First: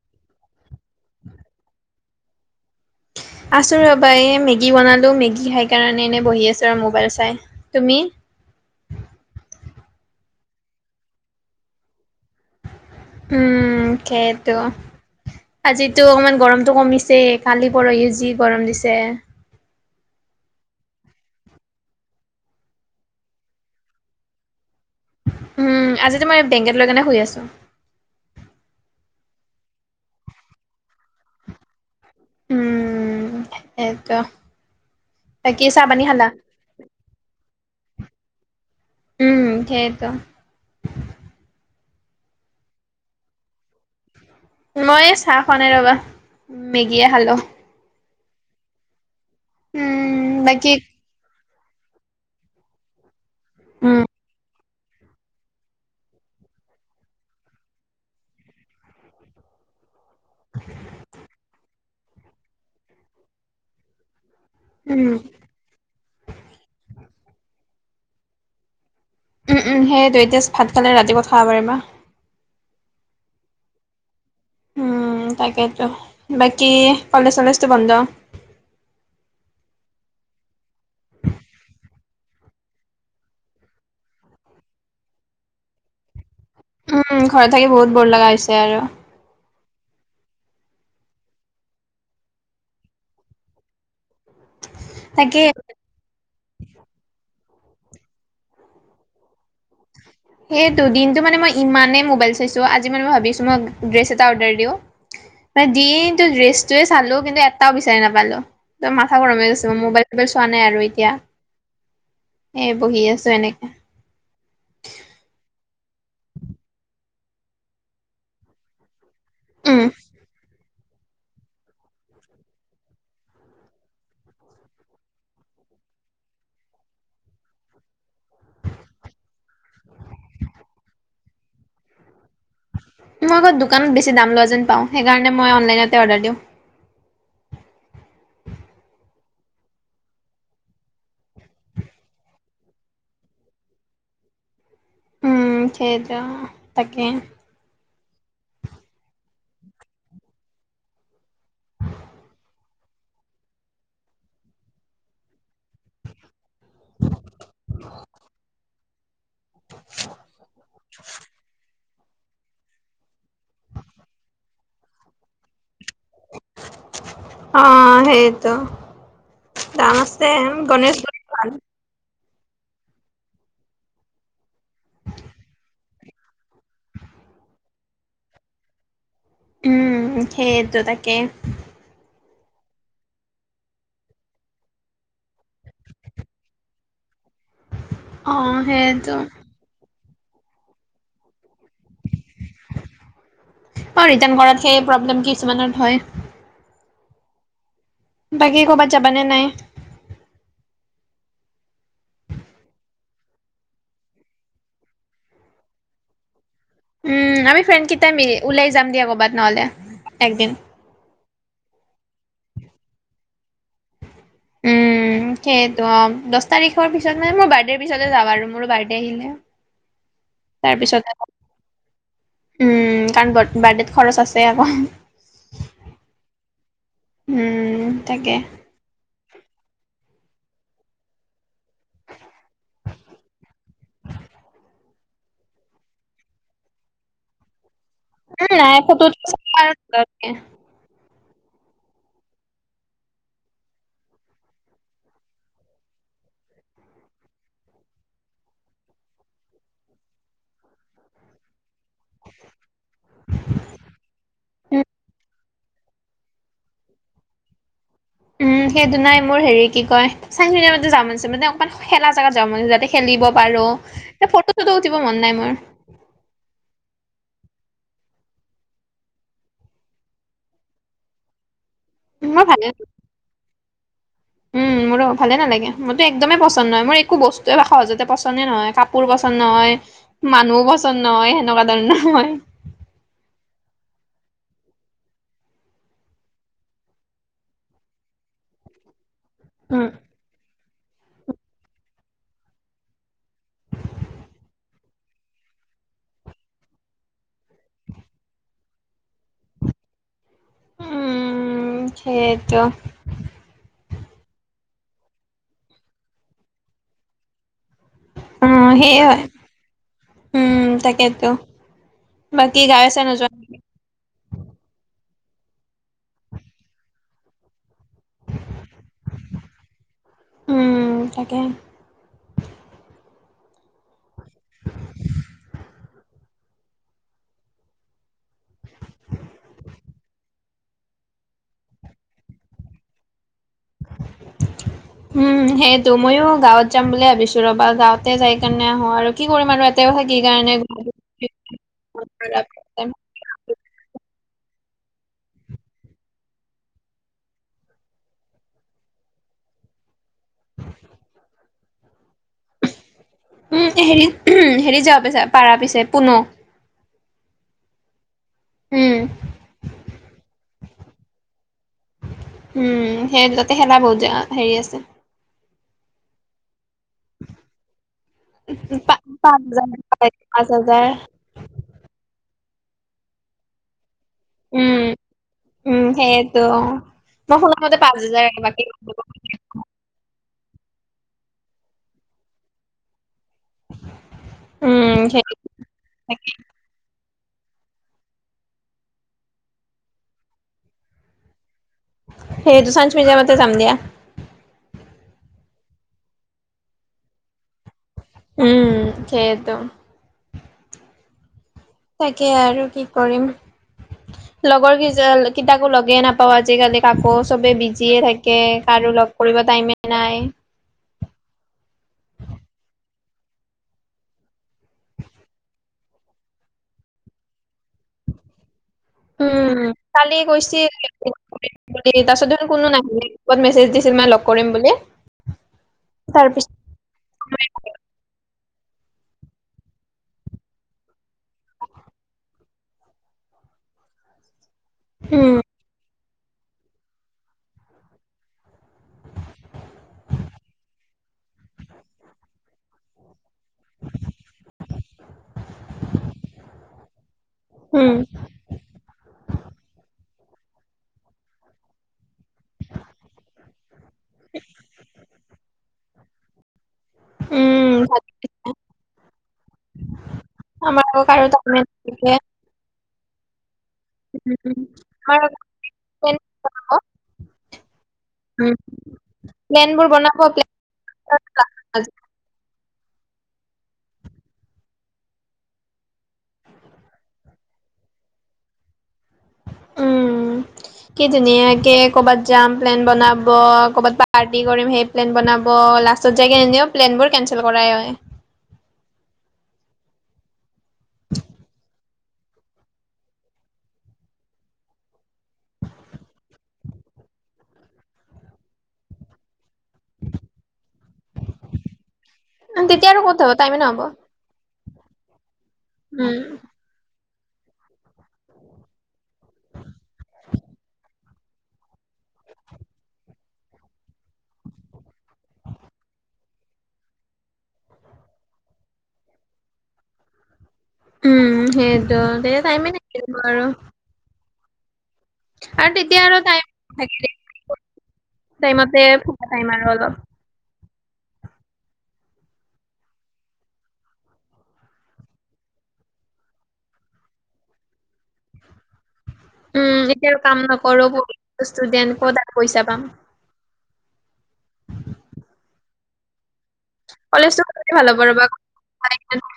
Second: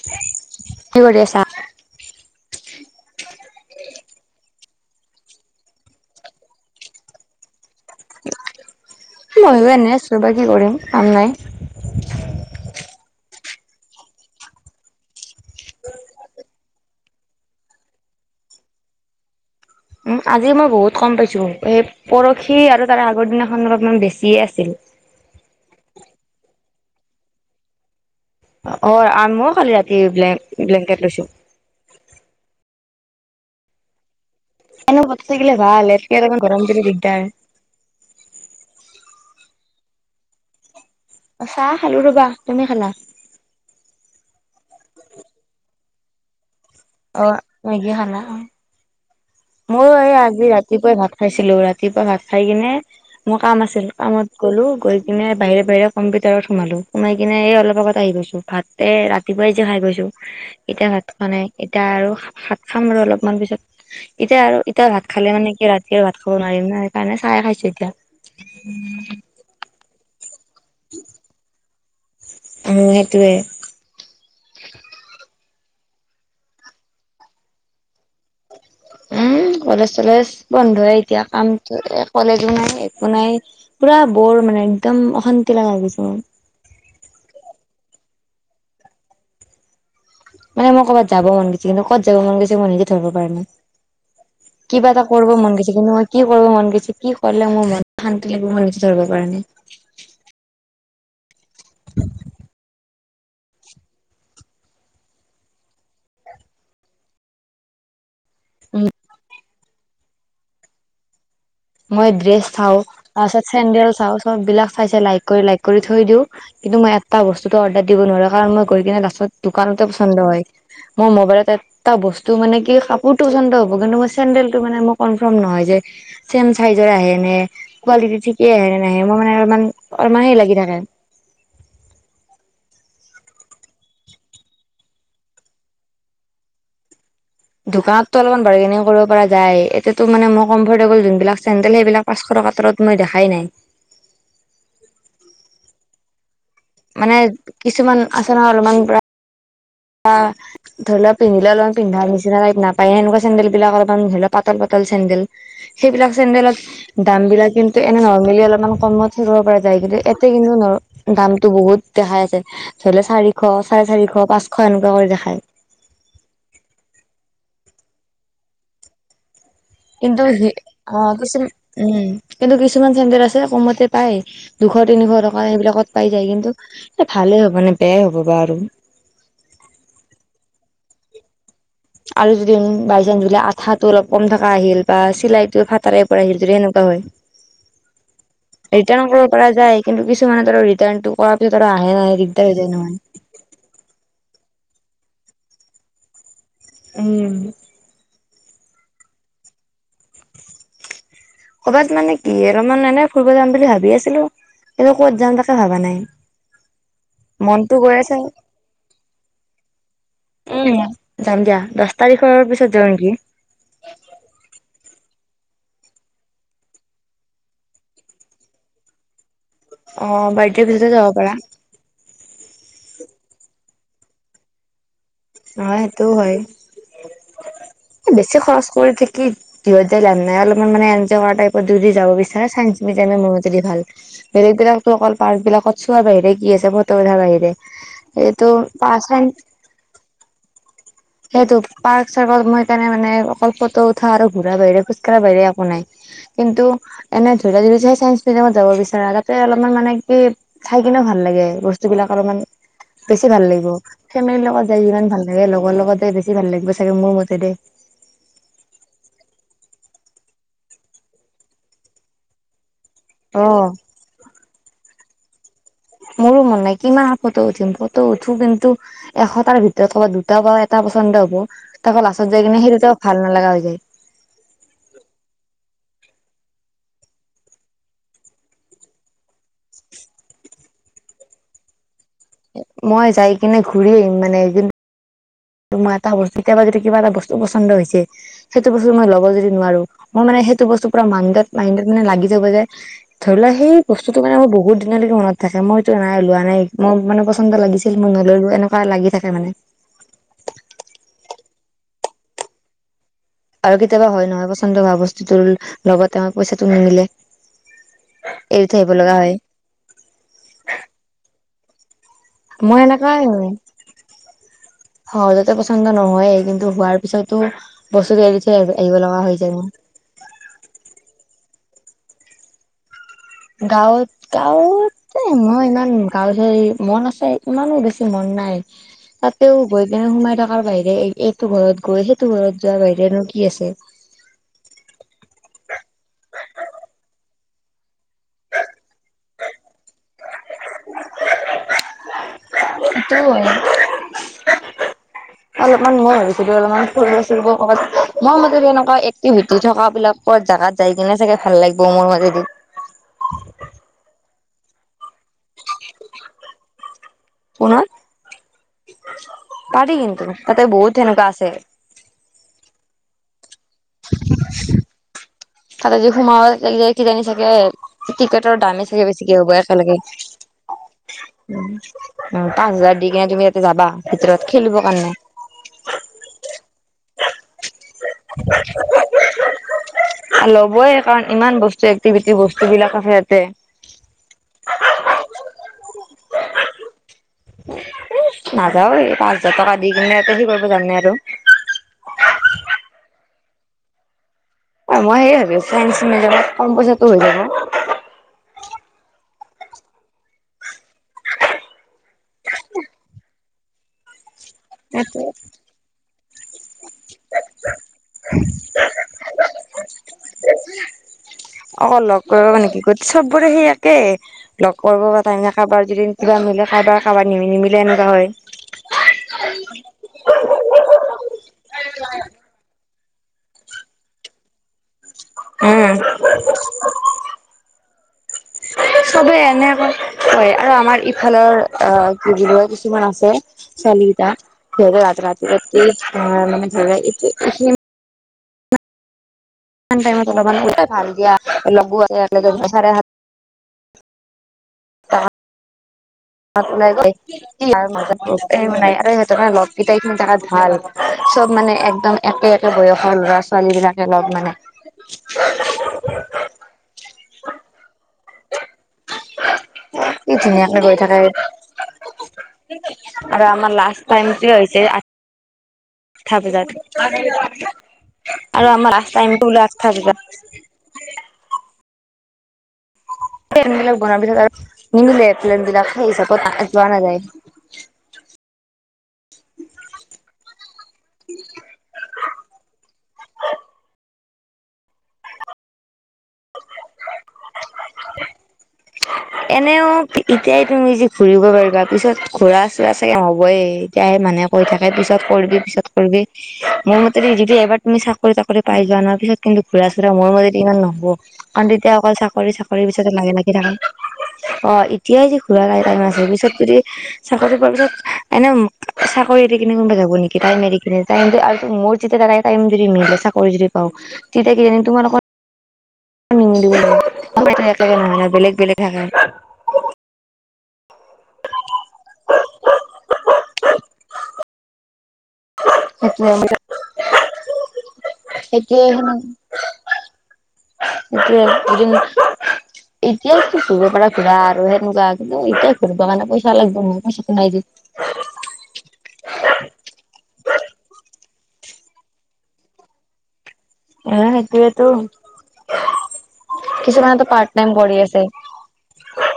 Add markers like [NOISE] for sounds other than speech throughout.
কি কৰি আছা? আছোঁ ৰ'বা এই মেগী বনালো মেগী খাই কাৰণে এনে বহি আছোঁ আৰু মোবাইল চাই তুমি? মই এনে আছোঁ ৰবা কি কৰিম কাম নাই। উম সেইটো। আজিতো অকমান গৰমতটো কমিছে কালি ইউজি গৰম দিছে। উম, আজি মই বহুত কম পাইছো। এই পৰহি আৰু তাৰে আগৰ দিনাখন অলপমান বেছিয়ে আছিল। উম আজিতো মই বেংকেত লৈ পিনে শুই আছো। অ আন, মই খালি ৰাতি ব্লেং ব্লেংকেট লৈছোঁ। উম সেইতো। এনেও ঘৰত থাকিলে, ভাল ইয়াতকে অলপমান গৰম দিলে দিগদাৰ। উম সেইটো। চাহ খালো ৰবা। তুমি খালা? মই চাহ খোৱা নাই ৰ'বা মেগীয়ে খালোঁ। মগিয়ে খালা, উম। মইয়ো এই উম আজি বাকী ৰাতিপুৱাই ভাত খাইছিলো। ৰাতিপুৱা ভাত খাই কিনে মোৰ কাম আছিল। উম কামত গ'লো গৈ কিনে বাহিৰে বাহিৰে কম্পিউটাৰত সোমালোঁ সোমাই কিনে এই অলপ আগত আহিছোঁ। ভাতে ৰাতিপুৱাই যে খাই গৈছোঁ। এতিয়া ভাত খোৱা নাই, এতিয়া আৰু ভাত খাম আৰু অলপমান পিছত। এতিয়া আৰু এতিয়া ভাত উম খালে মানে কি ৰাতি এতিয়া ভাত খাব নোৱাৰিম না, সেইকাৰণে চাইে খাইছো এতিয়া। উম উম সেইটো এতিয়া ভাত খালে ৰাতি খাব পাৰিবা। উম সেইটোৱে। উম' তাকেতো, বাকী কলেজ চলেজটো বন্ধ। উম কলেজ চলেজ বন্ধয় এতিয়া কামটো কলেজো নাই একো নাই। পুৰা বৰ মানে একদম অশান্তি লগা হৈ গৈছে মোৰ। উম ঘৰত থাকি বহুত বৰ লগা হৈছে আৰু। মানে মোৰ ক'বাত যাব মন গৈছে কিন্তু কত য মন গৈছে মই নিজে ধৰিব পৰা নাই। কিবা এটা কৰিব তাকে মন গৈছে কিন্তু মই- কি কৰিব মন গৈছে কি কৰিলে মোৰ মন শান্তি লাগিব ময় নিজে ধৰিব পৰা নাই। এই দুদিনটো মানে মই ইমানেই মোবাইল চাইছোঁ আজি মানে ভাবিছোঁ মই ড্ৰেছ এটা অৰ্ডাৰ দিওঁ। ময় দিনতো ড্ৰেছটোৱে চালো কিন্তু এটাও বিচাৰি নাপালো। উম, ত মাথা গৰম হৈ গৈছে মো মোবাইল চোবাইল চোৱা নাই আৰু এতিয়া। মই ড্ৰেছ এ চাওঁ তাৰ বহি আছো পিছত এনেকে। চেণ্ডেল চাওঁ চববিলাক চাই চাই লাইক কৰি লাইক কৰি থৈ দিও। কিন্তু মই এটা বস্তুতটো অৰ্ডাৰ দিব নোৱাৰো কাৰণ মই গৈ কিনে লাষ্টত উম, দোকানতে পচন্দ হয়। মোৰ মোবাইলতে। এটা বস্তু মানে কি কাপোৰটো পচন্দ হ'ব কিন্তু মোৰ চেণ্ডেলটো মানে মোৰ কনফৰ্ম নহয় যে- চেম চাইজৰ আহে নে, কোৱালিটি ঠিকে আহে নে নাহে মোৰ মানে অলমান অলমান হেই লাগি থাকে। মই আকৌ দোকানত বেছি দাম লোৱা যেন পাওঁ সেইকাৰণে মই অনলাইনতে অৰ্ডাৰ দিওঁ। দোকানতো অলপমান বাৰগিনে কৰিব পৰা যায় এটোতো মানে মোৰ কমফৰ্টেবল যোনবিলাক চেণ্ডেল সেইবিলাক- পাঁচশ টকা তলত মই দেখাই নাই। উম' সেইটো। তাকে মানে কিছুমান আছে নহয় অলমান ব্ৰা- ধৰি লোৱা পিন্ধিলে অলমান পিন্ধাৰ নিচিনা টাইপ নাপায় সেনেকুৱা চেন্দেল বিলাক অলমান ধৰি লোৱা পাতল পাতল টাইপ চেন্দেল। সেইবিলাক চেণ্ডেলত দাম বিলাক কিন্তু এনে নৰ্মেলি অলপমান কমত- ধৰিব পৰা যায়। কিন্তু এয়াতে কিন্তু ন দামটো বহুত দেখাই আছে ধৰি লোৱা চাৰি- শ চাৰে চাৰিশ পাঁচশ এনেকুৱা কৰি দেখায়। অঁ সেইটো, দাম কিন্তু আছে সি উম অ গণেশগুৰিত কিছু ভাল। উম' কিন্তু কিছুমান চেণ্ডেল আছে কমতে পায়। দুশ তিনিশ টকা সেইবিলাকত পাই যায় কিন্তু এই ভালে হ'ব নে বেয়াই হ'ব বা আৰু। উম' সেইয়েটো তাকে। আৰু যদি উম বাই চান্স বোলে আঠাটো অলপ কম থকা আহিল বা চিলাই টো ফাটাৰে পৰা আহিল যদি সেনেকুৱা হয়, - [INAUDIBLE] অ' ৰিটাৰ্ণ সেইটো। কৰিব পাৰা- যায়, কিন্তু কিছুমানে ধৰা ৰিটাৰ্ণটো কৰাৰ পিছত আৰু আহে নাহে দিগদাৰ হৈ যায় নহয়। অ ৰিটাৰ্ণ কৰাত ধেই প্ৰব্লেম কিছুমানত হয়। উম'। বাকী ক'বাত যাবা নে নাই। ক'বাত মানে কি অলপমান এনেই ফুৰিব যাম বুলি ভাবি আছিলো। কিন্তু, ক'ত যাম তাকে ভাবা নাই। উম আমি মনতো ফ্ৰেণ্ড গৈ কিটাই আছে মিলি ওলাই যাম দিয়া ক'বাত নহ'লে একদিন। উম যাম দিয়া দশ তাৰিখৰ পিছত যাওঁ নেকি। উম' সেইটো অঁ দহ তাৰিখৰ পিছত মানে মোৰ বাৰ্থডেৰ পিছতে যাওঁ আৰু মোৰো বাৰ্থডে আহিলে। অঁ বাৰ্থডেৰ পিছতে তাৰপিছত যাব পাৰা। উম' কাৰণ বাথ বাৰ্থডেত খৰচ আছে আকৌ। অঁ সেইটোও হয়, উম এহ তাকে বেছি খৰচ কৰি থাকি- ভিৰত যাই লাভ নাই অলমান মানে এনজয় কৰা টাইপত যদি যাব বিচাৰা চাইন্স মিউজিয়ামে মোৰ মতে দি ভাল। বেলেগ বিলাকটো অকল পাৰ্ক বিলাকত চোৱাৰ বাহিৰে কি আছে ফটো উঠাৰ বাহিৰে এইটো উম নাই ফটো [UNINTELLIGIBLE] সেইটো পাৰ্ক চাৰ্কত মই সেইকাৰণে মানে অকল ফটো উঠা আৰু ঘূৰা বাহিৰে খোজ কাঢ়া বাহিৰে একো নাই। কিন্তু এনে ধৰি লোৱা যদি চাইন্স মিউজিয়ামত যাব বিচাৰা তাতে অলপমান মানে কি চাই কিনেও ভাল লাগে ব স্তুবিলাক অলপমান বেছি ভাল লাগিব, ফেমিলিৰ লগত যাই উম যিমান ভাল লাগে লগৰ লগত যাই বেছি ভাল লাগিব চাগে মোৰ মতে দেই। উম সেইটো নাই মোৰ হেৰি কি কয় চাইন্স মিউজিয়ামতে যাব মন আছে মানে অকণমান খেলা জাগাত যাব মন আছে যাতে খেলিব অ পাৰোঁ এহ ফটো চটো উঠিব মন নাই মোৰ। মোৰো মন নাই কিমান আৰু ফটো উঠিম ফটো উঠো কিন্তু, এশটাৰ ভিতৰত ক'ৰবাত দুটা বা এটা পছন্দ হ'ব তাকো লাষ্টত মোৰ যাই কিনে ভালে সেই দুটাও ভাল নালগা হৈ যায়। উম উম মোৰো ভালে নালাগে মোৰতো একদমেই পছন্দ নহয় মোৰ একো বস্তুৱে বা সহজতে পছন্দে নহয় কা পোৰ পছন্দ নহয়, মানুহো পছন্দ নহয় সেনেকুৱা ধৰণৰ মই। মই যাই কিনে ঘূৰি আহিম মানে এদিন ত' মই এটা বস্তু কেতিয়াবা যদি কিবা এটা বস্তু পছন্দ হৈছে সেইটো বস্তু মই ল ব যদি নোৱাৰো উম, মই মানে সেইটো বস্তু পোৰা মাণ্ডত মাইণ্ডত মানে লাগি যাব যে ধৰি লোৱা সেই বস্তুটো মানে মোৰ বহুত দিনলৈকে মনত থাকে মই এইটো নাই লোৱা নাই মোৰ মানে পছন্দ লাগি ছিল মই ন'ললো, এনেকুৱা লাগি থাকে মানে। উম সেইয়েটো। আৰু কেতিয়াবা হয় নহয় পছন্দ হোৱা বস্তুটোৰ লগতে আমাৰ পইচাটো নিমিলে। উম, এৰি থৈ আহিব সেয়ে লগা হয়। উম তাকেতো, বাকী মই গাঁওৱে ছাঁওৱে নোযোৱা? এনেকুৱাই সহজতে পছন্দ নহয়ে কিন্তু হোৱাৰ পিছতো বস্তুটো এৰি থৈ আহি আহিব লগা হৈ যায় মোৰ। উম তাকে। গাঁও গাঁৱত যায় মই ইমান গাঁও হেই মন আছে ইমানো বেছি মন নাই। তাতেও গৈ পিনে সোমাই থকাৰ বাহিৰে এইটো ঘৰত গৈ সেইটো ঘৰত যোৱাৰ বাহিৰেনো কি আছে। [INAUDIBLE] উম সেইটো মইয়ো গাঁৱত যাম বুলি ভাবিছো ৰবা গাঁৱতে যাই কিনে আহো আৰু কি কৰিম আৰু ইয়াতেও থাকি সেইকাৰণে সেইটো হয় [UNINTELLIGIBLE] অলপমান মই ভাবছিলো অলপমান ফুৰিব চুৰিব ক'ৰবাত মই মতে এনেকুৱা এক্টিভিটি থকা বিলাক কত জাগাত যাই কিনে চাগে ভাল লাগিব মোৰ মাতেদি উম হেৰিত হেৰি যোৱা পিছে পাৰা পিছে পুনৌ পুনৌত, উম। পাৰি কিন্তু। তাতে বহুত সেনেকুৱা আছে। উম সেই তাতে খেলা বহুত হেৰি আছে। তাতে যি সোমাব যাই কিজানি চাগে টিকেটৰ দামেই পা চাগে বেছিকে পাঁচ হ'ব হাজাৰ একেলগে পায়, পাঁচ হাজাৰ উম পাঁচ হাজাৰ দি কিনে তুমি তাতে যাবা ভিতৰত উম, খেলিবৰ কাৰণে উম সেইয়টো অঁ মই শুনামতে পাঁচ হাজাৰ বাকী [UNINTELLIGIBLE] ল'বই কাৰণ ইমান বস্তু এক্টিভিটি বস্তু বিলাক আছে ইয়াতে। উম সেইটোৱে, তাকে। এই নাযাও এই পাঁচ হাজাৰ টকা দি কিনে তহতি কৰিব যাবি নে এটো হেই দুচানচ মিজেয়ামতে যাম দিয়া অ মই সেই ভাবি আছো চাইন্স মেজত কম পইচাটো হৈ যাব উম খেত তাকে আৰু কি কৰিম লগৰ কিজ কিতাকো লগে নাপাওঁ আজিকালি কাকো চবে বিজিয়ে থাকে কৰো লগ কৰিব টাইমে এ নাই অ লগ কৰিব নেকি গতি চবৰে সেই একেই লগ কৰিব ই কাৰোবাৰ যদি কিবা মিলে কাৰোবাৰ কাৰোবাৰ নিমি নিমিলে এনেকুৱা হয় উম কালি কৈছিল তাৰিছতনো কোনো নাহিলে [UNINTELLIGIBLE] কত মেছেজ দিছিল মানে লগ কৰিম বুলি উম তাৰপি [INAUDIBLE] চবে এনে কয় আৰু আমাৰ ইফালৰ আ কি বুলি কিয় কিছুমান আছে চালিটাা খ ৰাাত উম, ৰাতি ৰাি মানে খ [UNINTELLIGIBLE] া [UNINTELLIGIBLE] ল দিয় লু আ [INAUDIBLE] ওলাই উম, মাজ নাই আৰু সিহঁতে লগকেইটাইখিনি তাত ভাল [UNINTELLIGIBLE] চব মানে একদম একে একে বয়সৰ ল'ৰা ছোৱালী বিলাকে লগ মানে উম কি ধুনীয়াকে গৈ আমাৰ থাকে কাৰ [UNINTELLIGIBLE] এয়া [UNINTELLIGIBLE] আৰু আমাৰ লাষ্ট উ উ হয় ঠা পূজাত উম, আৰু আমাৰ লাষ্ট টাইমটো ওলাই [UNINTELLIGIBLE] প্লেনবোৰ আঠা বনাব বোৰ- পজাত প্লেন বিলাক বনোৱাৰ পিছত আৰু নিমিলে প্লেন বিলাক সেই হিচাপত আ যোৱা নাযায় উম কি ধুনীয়াকে ক'বাত যাম প্লেন বনাব ক'বাত পাৰ্টি কৰিম সেই প্লেন বনাব লাষ্ট ছত যাইগে এনেও প্লেনবোৰ কেনচেল কৰাই হয় এনেও ই ইতিয়াই তুমি যি ফুৰিব পাৰিবা পিছত ঘুৰা চুৰা চাগে নহ'বই তেতিয়াহে মানে কৈ থাকে পিছত কৰিবি পিছত কৰিবি মোৰ মতেদি যদি এবাৰ তুমি চাকৰি তাকৰি পাই যোৱা ন পিছত কিন্তু ঘুৰা চুৰা মোৰ মতে ইমান নহব কাৰণ তেতিয়া অকল চাকৰি উম, চাকৰিৰ তেতিয়া আৰু পিছতে ক'ত হ'ব লাগি লাগি টাইমে থাকা নহ'ব। অ এতিয়াই যি ফুৰা নাই টাইম উম, আছে পিছত যদি চাকৰি পোৱাৰ পিছত এনে উম চাকৰি এৰি কিনে কোনবা যাব নেকি টাইম এৰি কিনে তাইম আৰু মোৰ যেতিয়া দাদাই টাইম যদি মিলে চাকৰী যদি পাও তেতিয়া কিজানি তোমাৰ লগত এ নিমিলিব এ সময়টো একে একে নহয় ন বেলেগ বেলেগ থাকে উম সেইটো তেতিয়া টাইমেই নাথাকিব আৰু আৰু তেতিয়া আৰু টাইম থাকিলে সেইটোএ সময় ফুৰা টাইম আৰু অলপ। সেইটোএ দুদিন [UNINTELLIGIBLE] এতিয়াই যি ঘূৰিব পাৰা ঘূৰা আৰু সেনেকুৱা কিন্তু এতিয়া ঘূৰিব কাৰনে পইচা লাগিব নহয় পইচাটো নাই যে [INAUDIBLE] উম এতিয়াও কাম নকৰো পঢ়ি থকা ষ্টুডেন্ট কত আৰু পইচা পাম এ সেইটোৱেতো কিছুমানেতো পাৰ্ট টাইম কৰি আছে আ [UNINTELLIGIBLE]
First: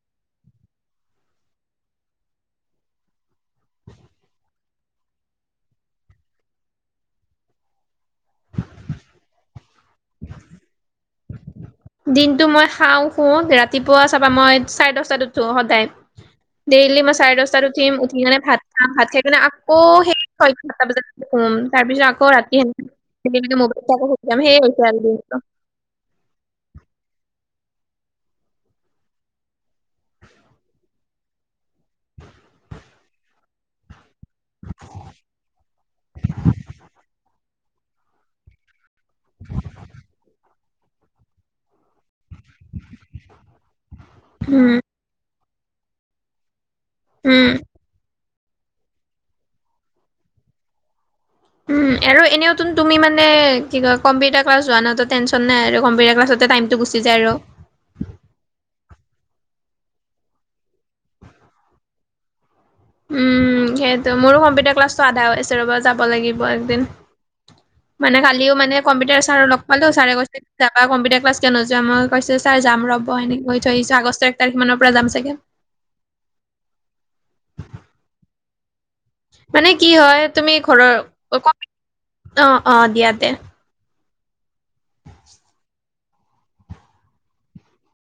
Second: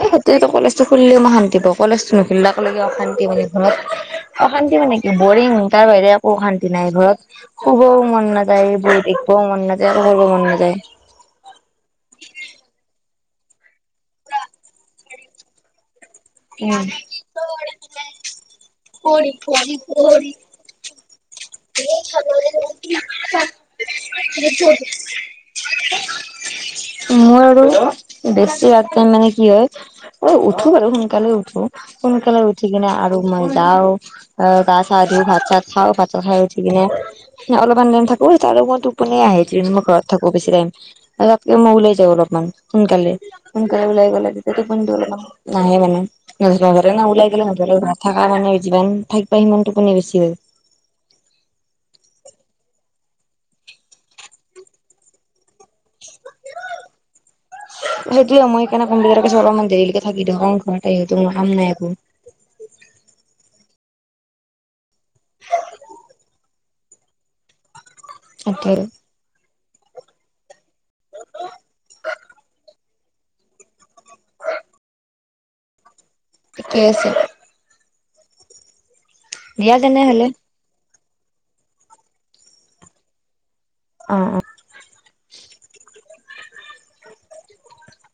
এ সেইটোৱেটো কলেজটো খুলিলেও মই শান্তি পাওঁ কলেজটো নুখুলিলাক লেগি অশান্তি বুলি ঘৰত অশান্তি মানে কি বৰিং তাৰ বাহিৰে একো অশান্তি নাই ঘৰত শুভও মন মনাযায় বহি থাকিবও মন নাযায় একো কৰিব মন নাযায়। দিনটো মই খাওঁ শু ৰাতিপুৱা চাবা মই চাৰে দহটাত উঠো সদায়। উম ডেইলি মই চাৰে দহটাত উঠিম উঠি কিনে ভাত খাম ভাত খাই কিনে আকৌ সেই- সাতটা বজাতে তাৰপিছত আকৌ ৰাতি স মেলি মেলি মোবাইল চাই আকৌ সুই যাম সেইয় হৈছে আৰু দিনটো। ময় আৰু বেছিভাগ তাৰমানে কি হয়? অ উঠো বাৰু সোনকালে উঠো। সোনকালে উঠি কিনে আৰু মই যাওঁ অ গা-চা ধু ভাত- চাত খাও ভাত- ত খাই উঠি কিনে অলপমান টাইম থাকো আৰু মই টো- টোপনি এ আহে যদি মই ঘৰত থাকো বেছি টাইম। তাতকে মই ওলাই যাওঁ অলপমান সোনকালে সোনকালে ওলাই গ'লে তেতিয়া উম টোপনিটো অলপমান- নাহে মানে নোযোৱাৰ আগতে এনে ওলাই গলে উম মোৰ বাবে ভাল। থাকা মানে যিমান থাকিবা সিমান টোপনি বেছি হ'য়। উম আৰু এনেও তোন তুমি মানে কি কয় কম্পিউটাৰ ক্লাছ যোৱা নহয় ত' টেনচন নাই আৰু। কম্পিউটাৰ ক্লাছতে টাইমটো গুছি যায় আৰু। সেইটোয়ে মই সেইকাৰণে কম্পিউটাৰ ক্লাছত অলপমান দেৰিলৈকে থাকি দিওঁ কাৰন ঘৰত আহিওটো মোৰ কাম নাই একো একো। উম' সেইটো মোৰো কম্পিউটাৰ ক্লাছটো আধা হৈ আছে ৰ'বা যাব লাগিব একদিন। মানে কালিও মানে সেইটোৱে কম্পিউটাৰ চাৰক লগ পালো চাৰে কৈছে- যাবা কম্পিউটাৰ ক্লাছ কিয় নোযোৱা মই কৈছো ছাৰ যাম ৰ'ব এনেই কৈ থৈ দিছো আগষ্টৰ এক তাৰিখ মানৰ পৰা যাম চাগে। ঠিকেই আছে। মানে দিয়া কি হয় তেনেহলে তুমি ঘৰৰ অঁ অঁ দিয়া তে- অ‍ঁ অঁ। [INAUDIBLE]